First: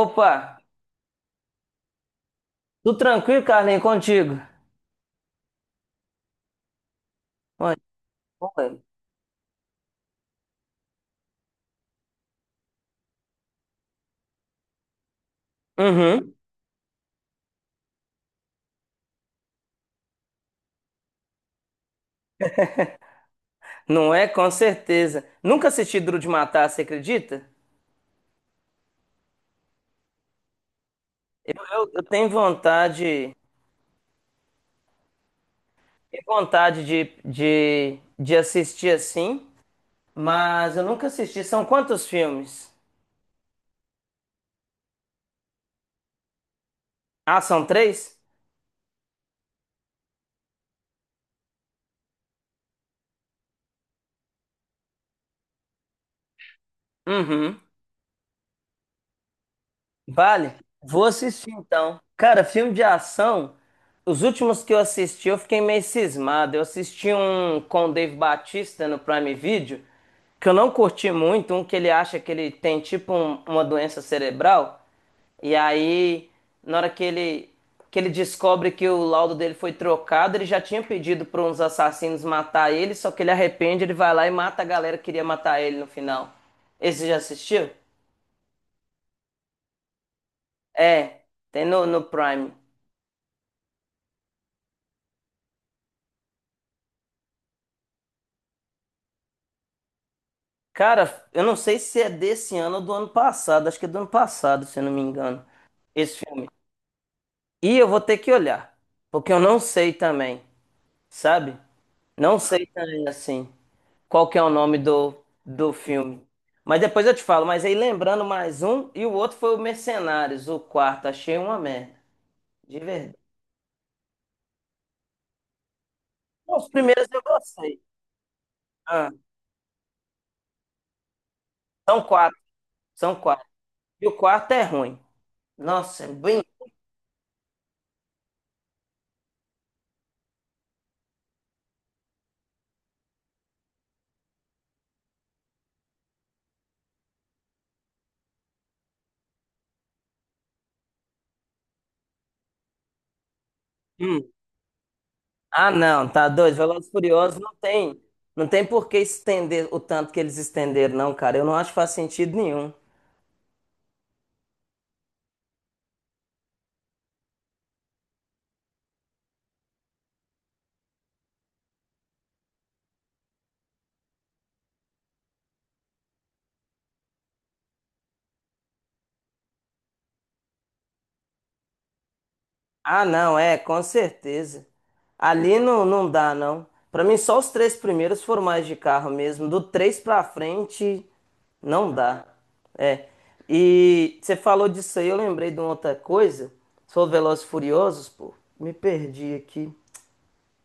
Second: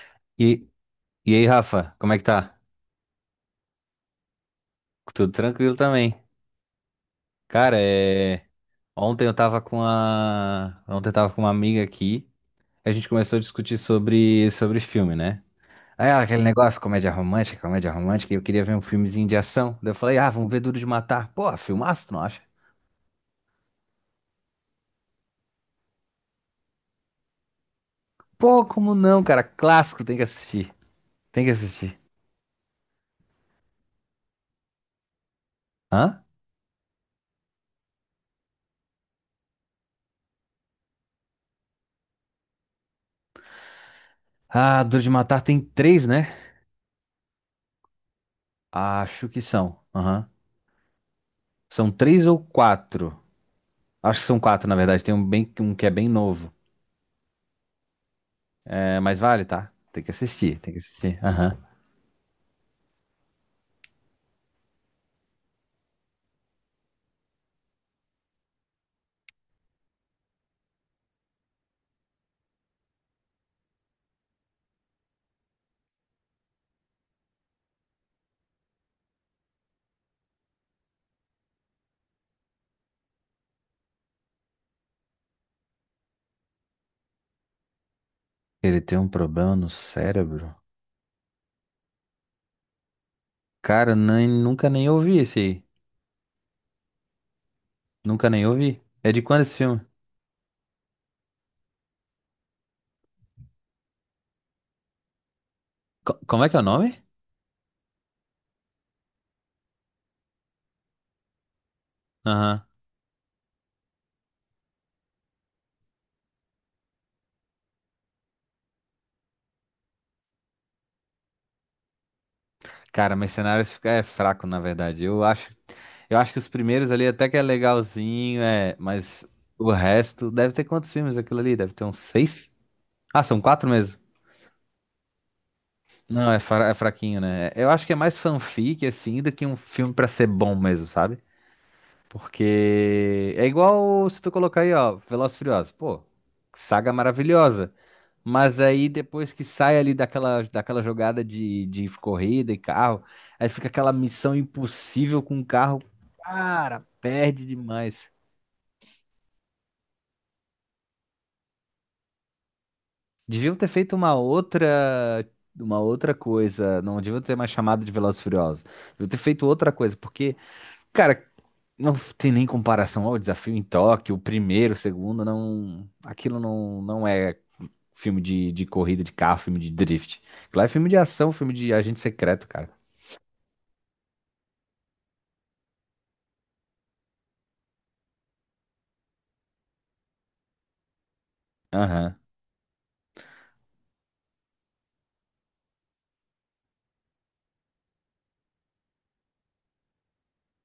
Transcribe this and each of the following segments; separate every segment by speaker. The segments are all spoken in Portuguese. Speaker 1: Opa,
Speaker 2: E, e aí, Rafa, como é que tá?
Speaker 1: tudo tranquilo, Carlinhos, contigo?
Speaker 2: Tudo tranquilo também.
Speaker 1: Mano,
Speaker 2: Cara,
Speaker 1: bom, velho.
Speaker 2: ontem eu tava com uma amiga aqui, a gente começou a discutir sobre filme, né? Aí ela,
Speaker 1: Uhum.
Speaker 2: aquele negócio, comédia romântica, e eu queria ver um filmezinho de ação. Daí eu falei, ah, vamos ver Duro de Matar. Pô, filmaço, tu não acha?
Speaker 1: Não é? Com certeza. Nunca assisti Duro de Matar, você acredita?
Speaker 2: Pô, como não, cara? Clássico, tem que assistir. Tem que
Speaker 1: Eu, eu-
Speaker 2: assistir.
Speaker 1: eu tenho
Speaker 2: Hã?
Speaker 1: vontade de assistir assim, mas eu nunca assisti. São quantos filmes?
Speaker 2: Ah, Duro de Matar tem três, né?
Speaker 1: Ah, são três?
Speaker 2: Acho que são. Aham. São três ou quatro. Acho que são quatro, na verdade. Tem um, bem, um que é bem novo.
Speaker 1: Uhum.
Speaker 2: É, mas vale, tá?
Speaker 1: Vale,
Speaker 2: Tem que
Speaker 1: vou
Speaker 2: assistir.
Speaker 1: assistir
Speaker 2: Aham.
Speaker 1: então. Cara, filme de ação, os últimos que eu assisti eu fiquei meio cismado. Eu assisti um com o Dave Batista no Prime Video, que eu não curti muito, um que ele acha que ele tem tipo uma doença cerebral, e aí na hora que ele descobre que o laudo dele foi trocado, ele já tinha pedido para uns assassinos matar ele, só que ele arrepende, ele vai lá e mata a galera que queria matar ele no final. Esse já assistiu?
Speaker 2: Ele tem um problema no cérebro?
Speaker 1: É, tem no Prime.
Speaker 2: Cara, nem, nunca nem ouvi esse aí. Nunca nem ouvi. É de quando esse filme?
Speaker 1: Cara, eu não sei se é desse ano ou do ano passado, acho que é do ano passado, se eu não me engano, esse
Speaker 2: Como
Speaker 1: filme.
Speaker 2: é que é o nome?
Speaker 1: E eu vou ter que olhar, porque eu não sei também, sabe? Não sei
Speaker 2: Aham.
Speaker 1: também, assim, qual que é o nome do filme. Mas depois eu te falo, mas aí lembrando mais um, e o outro foi o Mercenários, o quarto, achei uma merda, de verdade.
Speaker 2: Cara, Mercenários é fraco, na verdade. Eu acho que os
Speaker 1: Não, os
Speaker 2: primeiros
Speaker 1: primeiros
Speaker 2: ali
Speaker 1: eu
Speaker 2: até que é
Speaker 1: gostei.
Speaker 2: legalzinho, é,
Speaker 1: Ah,
Speaker 2: mas o resto. Deve ter quantos filmes aquilo ali? Deve ter uns
Speaker 1: são quatro,
Speaker 2: seis?
Speaker 1: são
Speaker 2: Ah, são
Speaker 1: quatro.
Speaker 2: quatro mesmo.
Speaker 1: E o quarto é ruim. Nossa, é
Speaker 2: Não, é,
Speaker 1: bem.
Speaker 2: é fraquinho, né? Eu acho que é mais fanfic, assim, do que um filme pra ser bom mesmo, sabe? Porque é igual se tu colocar aí, ó, Velozes e Furiosos. Pô, saga maravilhosa. Mas aí depois que sai ali daquela jogada de corrida e carro, aí fica aquela
Speaker 1: Hum.
Speaker 2: missão impossível com o
Speaker 1: Ah,
Speaker 2: carro.
Speaker 1: não, tá doido.
Speaker 2: Cara,
Speaker 1: Velozes e Furiosos
Speaker 2: perde
Speaker 1: não tem,
Speaker 2: demais.
Speaker 1: não tem por que estender o tanto que eles estenderam, não, cara. Eu não acho que faz sentido nenhum.
Speaker 2: Deviam ter feito uma outra coisa. Não deviam ter mais chamado de Velozes e Furiosos. Deviam ter feito outra coisa, porque, cara, não tem nem comparação ao desafio em Tóquio, o primeiro, o segundo, não, aquilo não é filme de corrida de carro, filme de drift. Lá é filme de ação, filme de agente secreto, cara.
Speaker 1: Ah, não, é, com certeza. Ali não, não dá, não. Pra mim, só os três primeiros foram mais de carro mesmo. Do três pra frente, não
Speaker 2: Aham.
Speaker 1: dá. É. E você falou disso aí, eu lembrei de uma outra coisa. Sou Velozes e Furiosos, pô. Me perdi aqui.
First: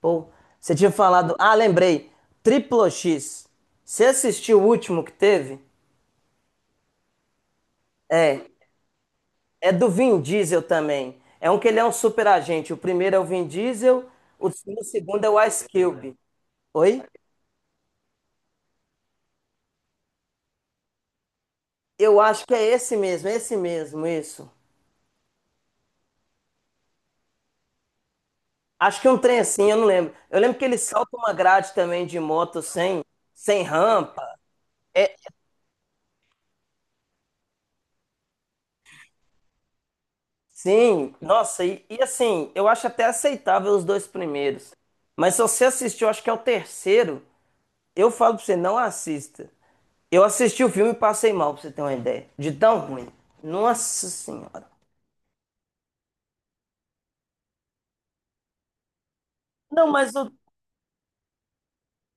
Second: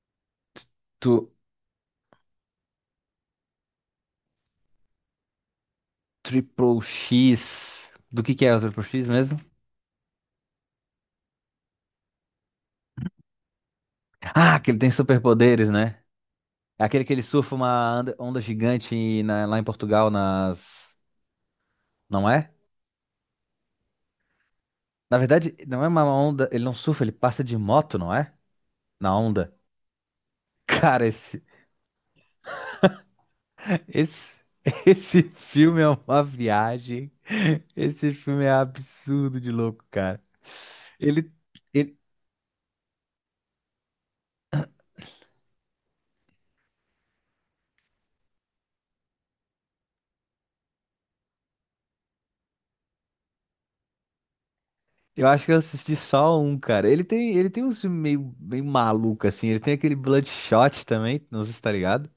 Speaker 1: Pô, você tinha
Speaker 2: Tu,
Speaker 1: falado. Ah, lembrei. Triplo X. Você assistiu o último que teve?
Speaker 2: Triple X. Do
Speaker 1: É.
Speaker 2: que é o Triple X mesmo?
Speaker 1: É do Vin Diesel também. É um que ele é um super agente. O primeiro é o Vin Diesel, o
Speaker 2: Ah, que ele tem
Speaker 1: segundo é o Ice
Speaker 2: superpoderes, né?
Speaker 1: Cube.
Speaker 2: É
Speaker 1: Oi?
Speaker 2: aquele que ele surfa uma onda, onda gigante lá em Portugal, nas.
Speaker 1: Eu
Speaker 2: Não
Speaker 1: acho
Speaker 2: é?
Speaker 1: que é esse mesmo, isso.
Speaker 2: Na verdade, não é uma onda. Ele não surfa, ele passa de moto, não é?
Speaker 1: Acho que é
Speaker 2: Na
Speaker 1: um trem
Speaker 2: onda.
Speaker 1: assim, eu não lembro. Eu lembro que ele
Speaker 2: Cara,
Speaker 1: salta uma
Speaker 2: esse.
Speaker 1: grade também de moto sem, sem rampa.
Speaker 2: Esse, esse filme é uma viagem. Esse filme é absurdo de louco, cara.
Speaker 1: Sim,
Speaker 2: Ele.
Speaker 1: nossa, e,
Speaker 2: ele,
Speaker 1: e assim, eu acho até aceitável os dois primeiros. Mas se você assistiu, acho que é o terceiro. Eu falo pra você, não assista. Eu assisti o filme e passei mal, pra você ter uma ideia. De tão ruim. Nossa Senhora.
Speaker 2: Eu acho que eu assisti só um, cara. Ele tem uns filmes meio maluco, assim. Ele tem
Speaker 1: Não,
Speaker 2: aquele
Speaker 1: mas o.
Speaker 2: Bloodshot também, não sei se tá ligado.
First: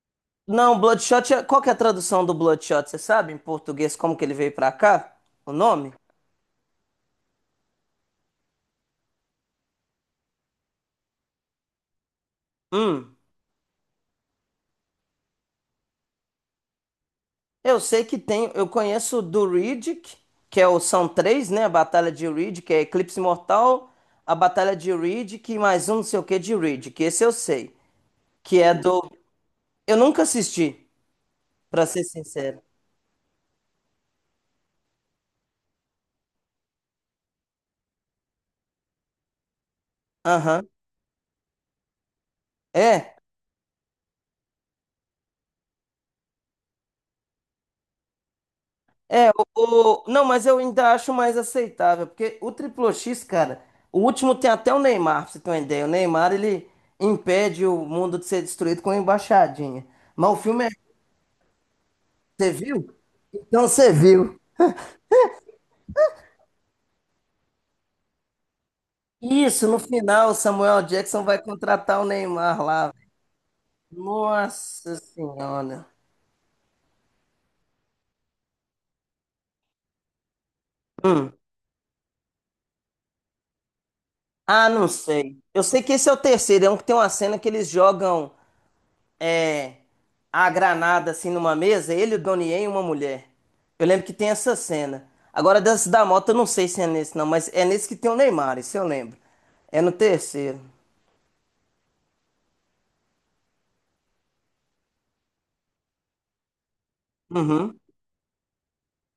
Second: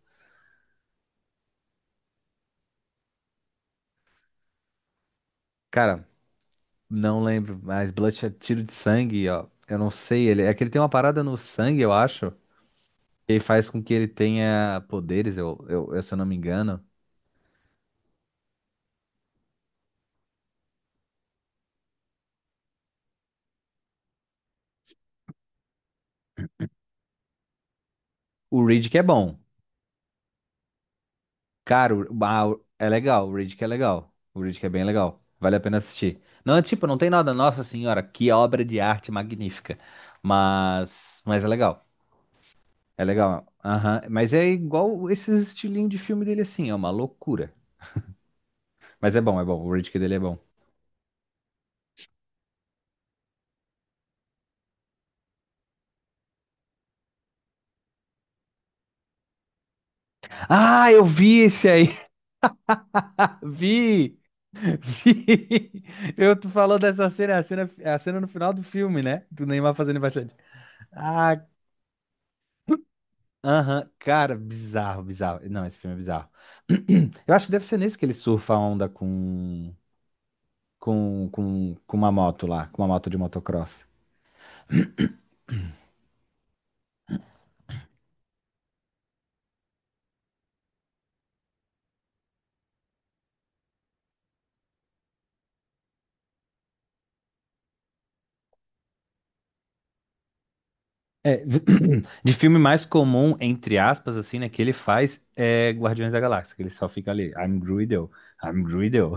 Speaker 1: Não, Bloodshot. Qual que é a tradução do Bloodshot? Você sabe em português como que ele veio pra cá? O nome?
Speaker 2: Cara, não lembro, mas Bloodshot, é tiro de sangue, ó. Eu não sei, ele, é que ele tem uma parada no sangue, eu acho,
Speaker 1: Hum.
Speaker 2: que faz com que ele tenha poderes, se eu não me engano.
Speaker 1: Eu sei que tem. Eu conheço o do Riddick, que é o, são três, né? A Batalha de Riddick, que é Eclipse Mortal, a Batalha de Riddick e mais um não sei o que de Riddick. Esse eu sei.
Speaker 2: O
Speaker 1: Que é
Speaker 2: Reed que é
Speaker 1: do.
Speaker 2: bom.
Speaker 1: Eu nunca assisti, pra
Speaker 2: Cara,
Speaker 1: ser sincero.
Speaker 2: é legal, o Reed que é legal. O Reed que é bem legal. Vale a pena assistir. Não, tipo, não tem nada, nossa senhora, que obra de arte magnífica.
Speaker 1: Aham.
Speaker 2: Mas é legal. É
Speaker 1: É.
Speaker 2: legal. Aham. Mas é igual esses estilinhos de filme dele assim, é uma loucura. É bom. O Riddick dele é
Speaker 1: Não,
Speaker 2: bom.
Speaker 1: mas eu ainda acho mais aceitável, porque o triplo X, cara, o último tem até o Neymar, pra você ter uma ideia. O Neymar, ele impede o mundo de ser destruído com uma embaixadinha. Mas o filme é.
Speaker 2: Ah, eu vi esse aí.
Speaker 1: Você viu? Então você
Speaker 2: Vi!
Speaker 1: viu.
Speaker 2: Vi! Eu tu falou dessa cena, a cena no final do filme, né? Do
Speaker 1: Isso,
Speaker 2: Neymar
Speaker 1: no
Speaker 2: fazendo
Speaker 1: final, o
Speaker 2: embaixadinha.
Speaker 1: Samuel Jackson
Speaker 2: Ah,
Speaker 1: vai contratar o Neymar lá.
Speaker 2: aham. Cara,
Speaker 1: Nossa
Speaker 2: bizarro. Não, esse
Speaker 1: Senhora.
Speaker 2: filme é bizarro. Eu acho que deve ser nesse que ele surfa a onda com, com uma moto lá, com uma moto de motocross.
Speaker 1: Ah, não sei. Eu sei que esse é o terceiro, é um que tem uma cena que eles jogam. É, a granada assim numa mesa, ele, o Donnie Yen e uma mulher. Eu lembro que tem essa cena. Agora, dessa da moto, eu não sei se é nesse não, mas é nesse que tem o Neymar, isso eu lembro. É no terceiro.
Speaker 2: É, de filme mais comum, entre aspas, assim, né, que ele faz é Guardiões da Galáxia, que ele só fica ali,
Speaker 1: Uhum.
Speaker 2: I'm Greedo.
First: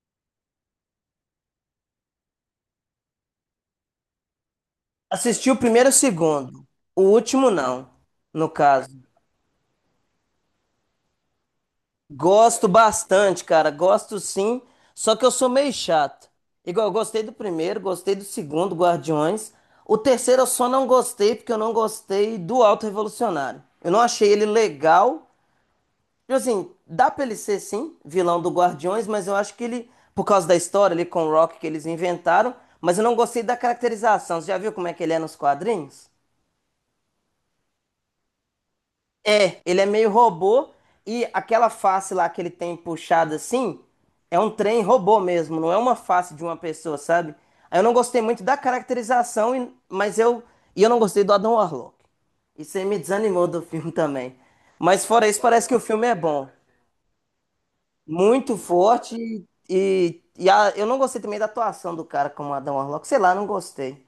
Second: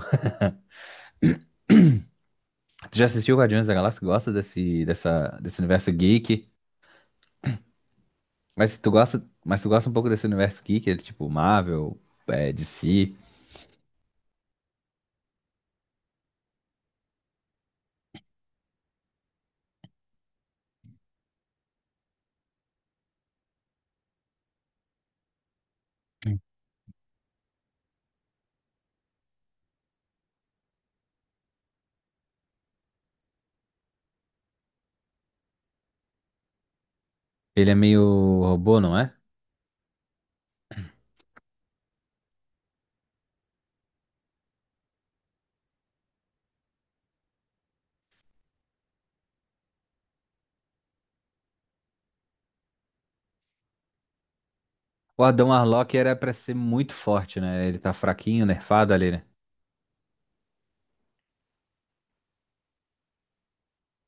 Speaker 2: Tu já assistiu Guardiões da Galáxia? Gosta
Speaker 1: Assisti o
Speaker 2: desse
Speaker 1: primeiro e
Speaker 2: universo
Speaker 1: o
Speaker 2: geek?
Speaker 1: segundo. O último não, no
Speaker 2: Mas se tu
Speaker 1: caso.
Speaker 2: gosta, mas tu gosta um pouco desse universo geek, ele, tipo Marvel, é,
Speaker 1: Gosto
Speaker 2: DC,
Speaker 1: bastante, cara. Gosto sim. Só que eu sou meio chato. Igual, eu gostei do primeiro, gostei do segundo, Guardiões. O terceiro eu só não gostei porque eu não gostei do Alto Revolucionário. Eu não achei ele legal. Tipo assim, dá pra ele ser sim, vilão do Guardiões, mas eu acho que ele, por causa da história ali com o Rock que eles inventaram, mas eu não gostei da caracterização. Você já viu como é que ele é nos quadrinhos?
Speaker 2: ele é meio robô, não é?
Speaker 1: É, ele é meio robô e aquela face lá que ele tem puxada assim é um trem robô mesmo, não é uma face de uma pessoa, sabe? Aí eu não gostei muito da caracterização, mas eu. E eu não gostei do Adam Warlock. Isso aí me desanimou do filme também. Mas
Speaker 2: O
Speaker 1: fora isso,
Speaker 2: Adam
Speaker 1: parece que o
Speaker 2: Arlock
Speaker 1: filme é
Speaker 2: era pra
Speaker 1: bom.
Speaker 2: ser muito forte, né? Ele tá fraquinho,
Speaker 1: Muito
Speaker 2: nerfado ali,
Speaker 1: forte
Speaker 2: né?
Speaker 1: eu não gostei também da atuação do cara como Adam Warlock. Sei lá, não gostei.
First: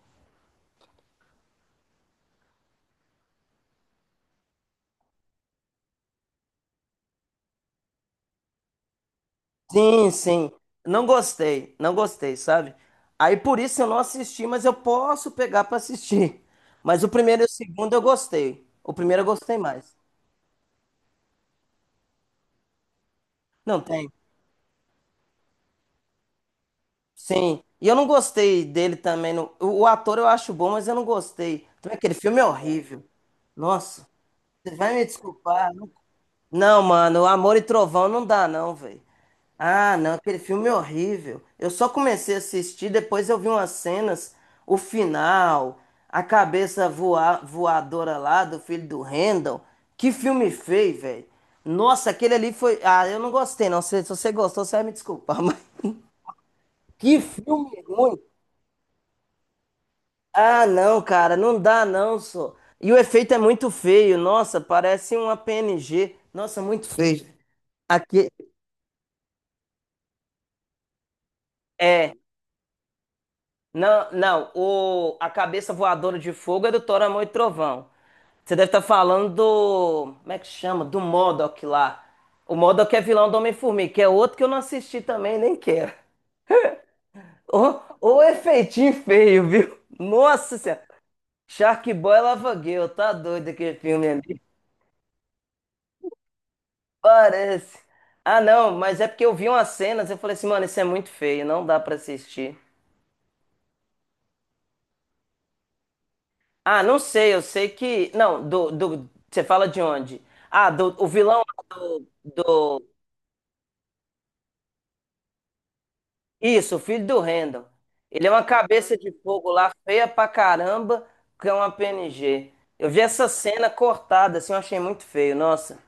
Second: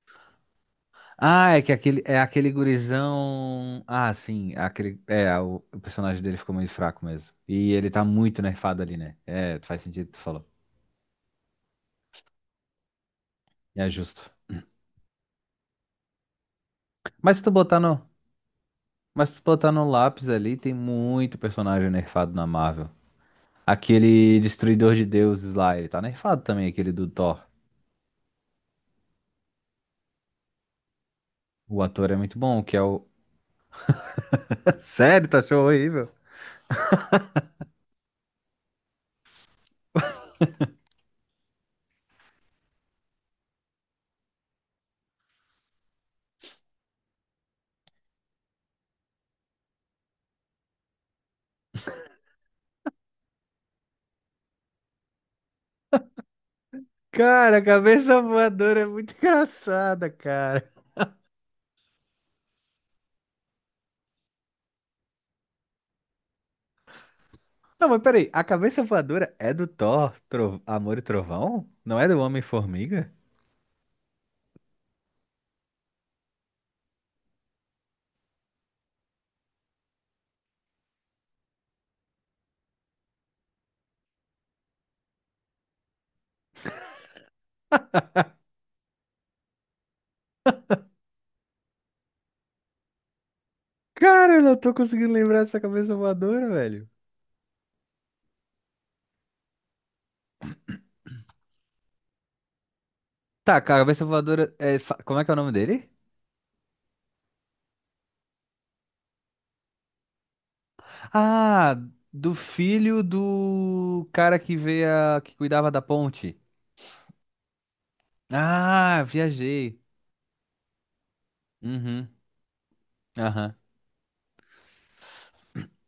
Speaker 2: Ah, é que aquele, é aquele gurizão. Ah, sim, aquele. É, o personagem dele ficou meio fraco mesmo. E ele tá muito nerfado ali, né? É, faz sentido, o
Speaker 1: Sim,
Speaker 2: que tu falou.
Speaker 1: sim. Não gostei, não gostei, sabe? Aí por isso eu
Speaker 2: É
Speaker 1: não
Speaker 2: justo.
Speaker 1: assisti, mas eu posso pegar pra assistir. Mas o
Speaker 2: Mas
Speaker 1: primeiro
Speaker 2: se
Speaker 1: e o
Speaker 2: tu botar
Speaker 1: segundo eu
Speaker 2: no.
Speaker 1: gostei. O primeiro eu
Speaker 2: Mas se tu
Speaker 1: gostei
Speaker 2: botar no
Speaker 1: mais.
Speaker 2: lápis ali, tem muito personagem nerfado na Marvel.
Speaker 1: Não tem.
Speaker 2: Aquele Destruidor de Deuses lá, ele tá nerfado também, aquele do Thor.
Speaker 1: Sim. E eu não gostei dele também. O ator eu acho bom, mas eu não gostei.
Speaker 2: O
Speaker 1: Também
Speaker 2: ator
Speaker 1: aquele
Speaker 2: é muito
Speaker 1: filme é
Speaker 2: bom, que é
Speaker 1: horrível.
Speaker 2: o.
Speaker 1: Nossa, você vai me
Speaker 2: Sério, tu achou
Speaker 1: desculpar.
Speaker 2: horrível?
Speaker 1: Não, mano, Amor e Trovão não dá, não, velho. Ah, não, aquele filme é horrível. Eu só comecei a assistir, depois eu vi umas cenas, o final, a cabeça voadora lá do filho do Randall. Que filme feio, velho. Nossa, aquele ali foi. Ah, eu não gostei, não. Se você gostou, você vai me desculpar, mas. Que
Speaker 2: Cara, a
Speaker 1: filme ruim.
Speaker 2: cabeça voadora é muito engraçada,
Speaker 1: Ah,
Speaker 2: cara.
Speaker 1: não, cara, não dá, não, só. E o efeito é muito feio. Nossa, parece uma PNG. Nossa, muito feio.
Speaker 2: Não, mas peraí,
Speaker 1: Aqui.
Speaker 2: a cabeça voadora é do Thor, Amor e Trovão? Não é
Speaker 1: É,
Speaker 2: do Homem-Formiga?
Speaker 1: não, não, o, a cabeça voadora de fogo é do Thor, Amor e Trovão. Você deve estar falando do. Como é que chama? Do MODOK lá. O MODOK é vilão do Homem-Formiga, que é outro que eu não assisti também, nem quero. Ô, efeitinho feio, viu? Nossa Senhora. Sharkboy e Lava Girl, tá doido aquele filme
Speaker 2: Cara,
Speaker 1: ali.
Speaker 2: eu não tô conseguindo lembrar dessa cabeça voadora, velho.
Speaker 1: Parece. Ah, não, mas é porque eu vi umas cenas e eu falei assim, mano, isso é muito feio, não dá pra assistir.
Speaker 2: Tá, cabeça voadora é. Como é que é o nome dele?
Speaker 1: Ah, não sei, eu sei que. Não, do você fala de onde? Ah, do, o vilão
Speaker 2: Ah, do
Speaker 1: do.
Speaker 2: filho do cara que veio que cuidava da ponte.
Speaker 1: Isso, o filho do Randall. Ele é uma cabeça
Speaker 2: Ah,
Speaker 1: de fogo lá,
Speaker 2: viajei.
Speaker 1: feia pra caramba, que é uma
Speaker 2: Uhum.
Speaker 1: PNG. Eu vi essa
Speaker 2: Aham.
Speaker 1: cena cortada, assim, eu achei muito feio, nossa.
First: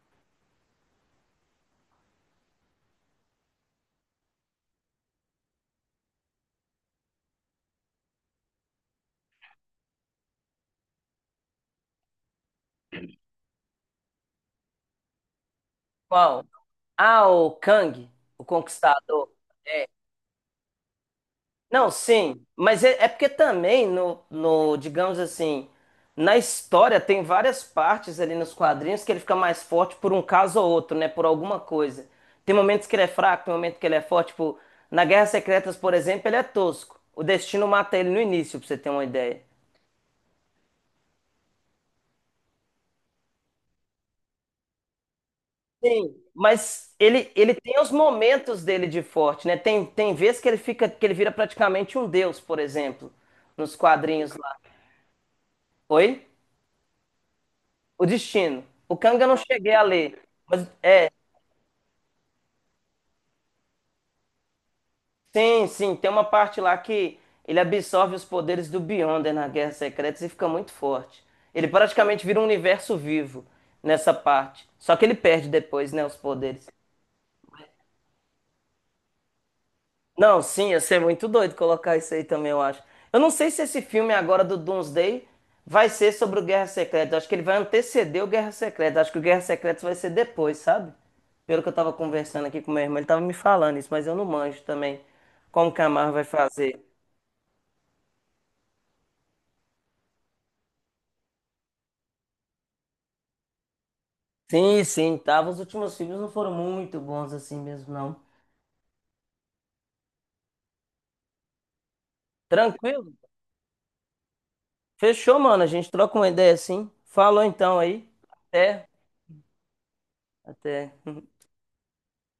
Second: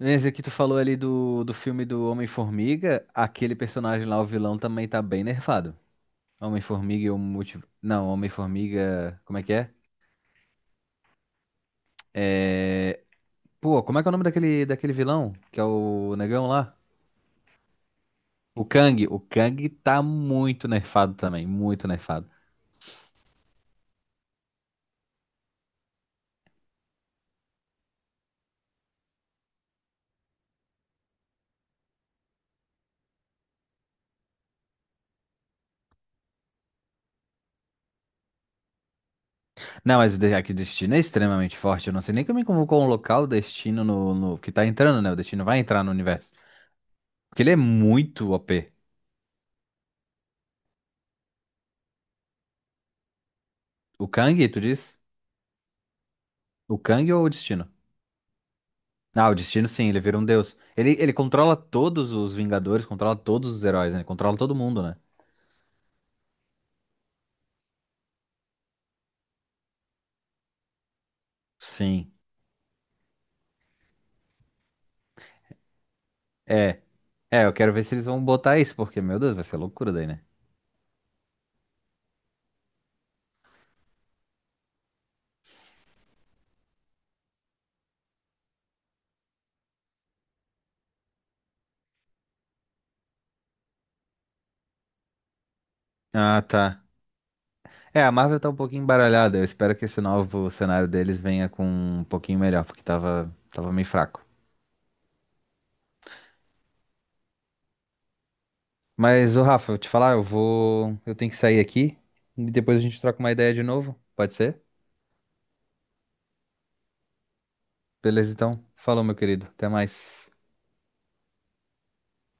Speaker 2: Esse que tu falou ali do filme do Homem-Formiga, aquele personagem lá, o vilão, também tá bem nerfado. Homem-Formiga e o multi... Não, Homem-Formiga. Como é que é? É, Pô, como é que é o nome daquele vilão? Que é o
Speaker 1: Qual?
Speaker 2: negão lá?
Speaker 1: Ah, o Kang, o
Speaker 2: O Kang. O
Speaker 1: Conquistador.
Speaker 2: Kang
Speaker 1: É,
Speaker 2: tá muito nerfado também. Muito
Speaker 1: não,
Speaker 2: nerfado.
Speaker 1: sim, mas é, é porque também no, digamos assim, na história tem várias partes ali nos quadrinhos que ele fica mais forte por um caso ou outro, né? Por alguma coisa. Tem momentos que ele é fraco, tem momentos que ele é forte. Tipo, na Guerra Secretas, por exemplo, ele é tosco. O Destino mata ele no início, pra você ter uma ideia.
Speaker 2: Não, mas o aqui o Destino é extremamente forte. Eu não sei nem como convocou um local o Destino no Que tá entrando, né? O Destino vai entrar no
Speaker 1: Sim,
Speaker 2: universo.
Speaker 1: mas ele,
Speaker 2: Porque ele
Speaker 1: ele
Speaker 2: é
Speaker 1: tem os
Speaker 2: muito
Speaker 1: momentos
Speaker 2: OP.
Speaker 1: dele de forte, né? Tem, tem vezes que ele fica, que ele vira praticamente um deus, por exemplo, nos
Speaker 2: O
Speaker 1: quadrinhos
Speaker 2: Kang,
Speaker 1: lá.
Speaker 2: tu diz?
Speaker 1: Oi?
Speaker 2: O Kang ou o Destino?
Speaker 1: O Destino. O Kang eu
Speaker 2: Ah, o
Speaker 1: não
Speaker 2: Destino
Speaker 1: cheguei a
Speaker 2: sim, ele vira
Speaker 1: ler.
Speaker 2: um deus.
Speaker 1: Mas é,
Speaker 2: Ele controla todos os Vingadores, controla todos os heróis, né? Ele controla todo mundo, né?
Speaker 1: sim, sim, tem uma parte lá que ele absorve os poderes do Beyonder na Guerra Secretas e fica muito forte. Ele
Speaker 2: Sim.
Speaker 1: praticamente vira um universo vivo nessa parte. Só que ele perde depois, né, os poderes.
Speaker 2: É. É, eu quero ver se eles vão botar isso, porque, meu Deus, vai ser loucura daí, né?
Speaker 1: Não, sim, ia ser muito doido colocar isso aí também, eu acho. Eu não sei se esse filme agora do Doomsday vai ser sobre o Guerra Secreta. Eu acho que ele vai anteceder o Guerra Secreta. Eu acho que o Guerra Secreta vai ser depois, sabe? Pelo que eu tava conversando aqui com meu irmão, ele tava me falando isso, mas eu não manjo também como que a Marvel vai
Speaker 2: Ah,
Speaker 1: fazer.
Speaker 2: tá. É, a Marvel tá um pouquinho embaralhada. Eu espero que esse novo cenário deles venha com um pouquinho melhor, porque tava meio fraco.
Speaker 1: Sim, sim, tava. Os últimos filmes não foram muito bons assim mesmo, não.
Speaker 2: Mas, ô Rafa, eu te falar, eu vou. Eu tenho que sair aqui e depois a gente
Speaker 1: Tranquilo?
Speaker 2: troca uma ideia de novo. Pode ser?
Speaker 1: Fechou, mano. A gente troca uma ideia assim. Falou então aí.
Speaker 2: Beleza, então.
Speaker 1: Até.
Speaker 2: Falou, meu querido. Até mais.
Speaker 1: Até.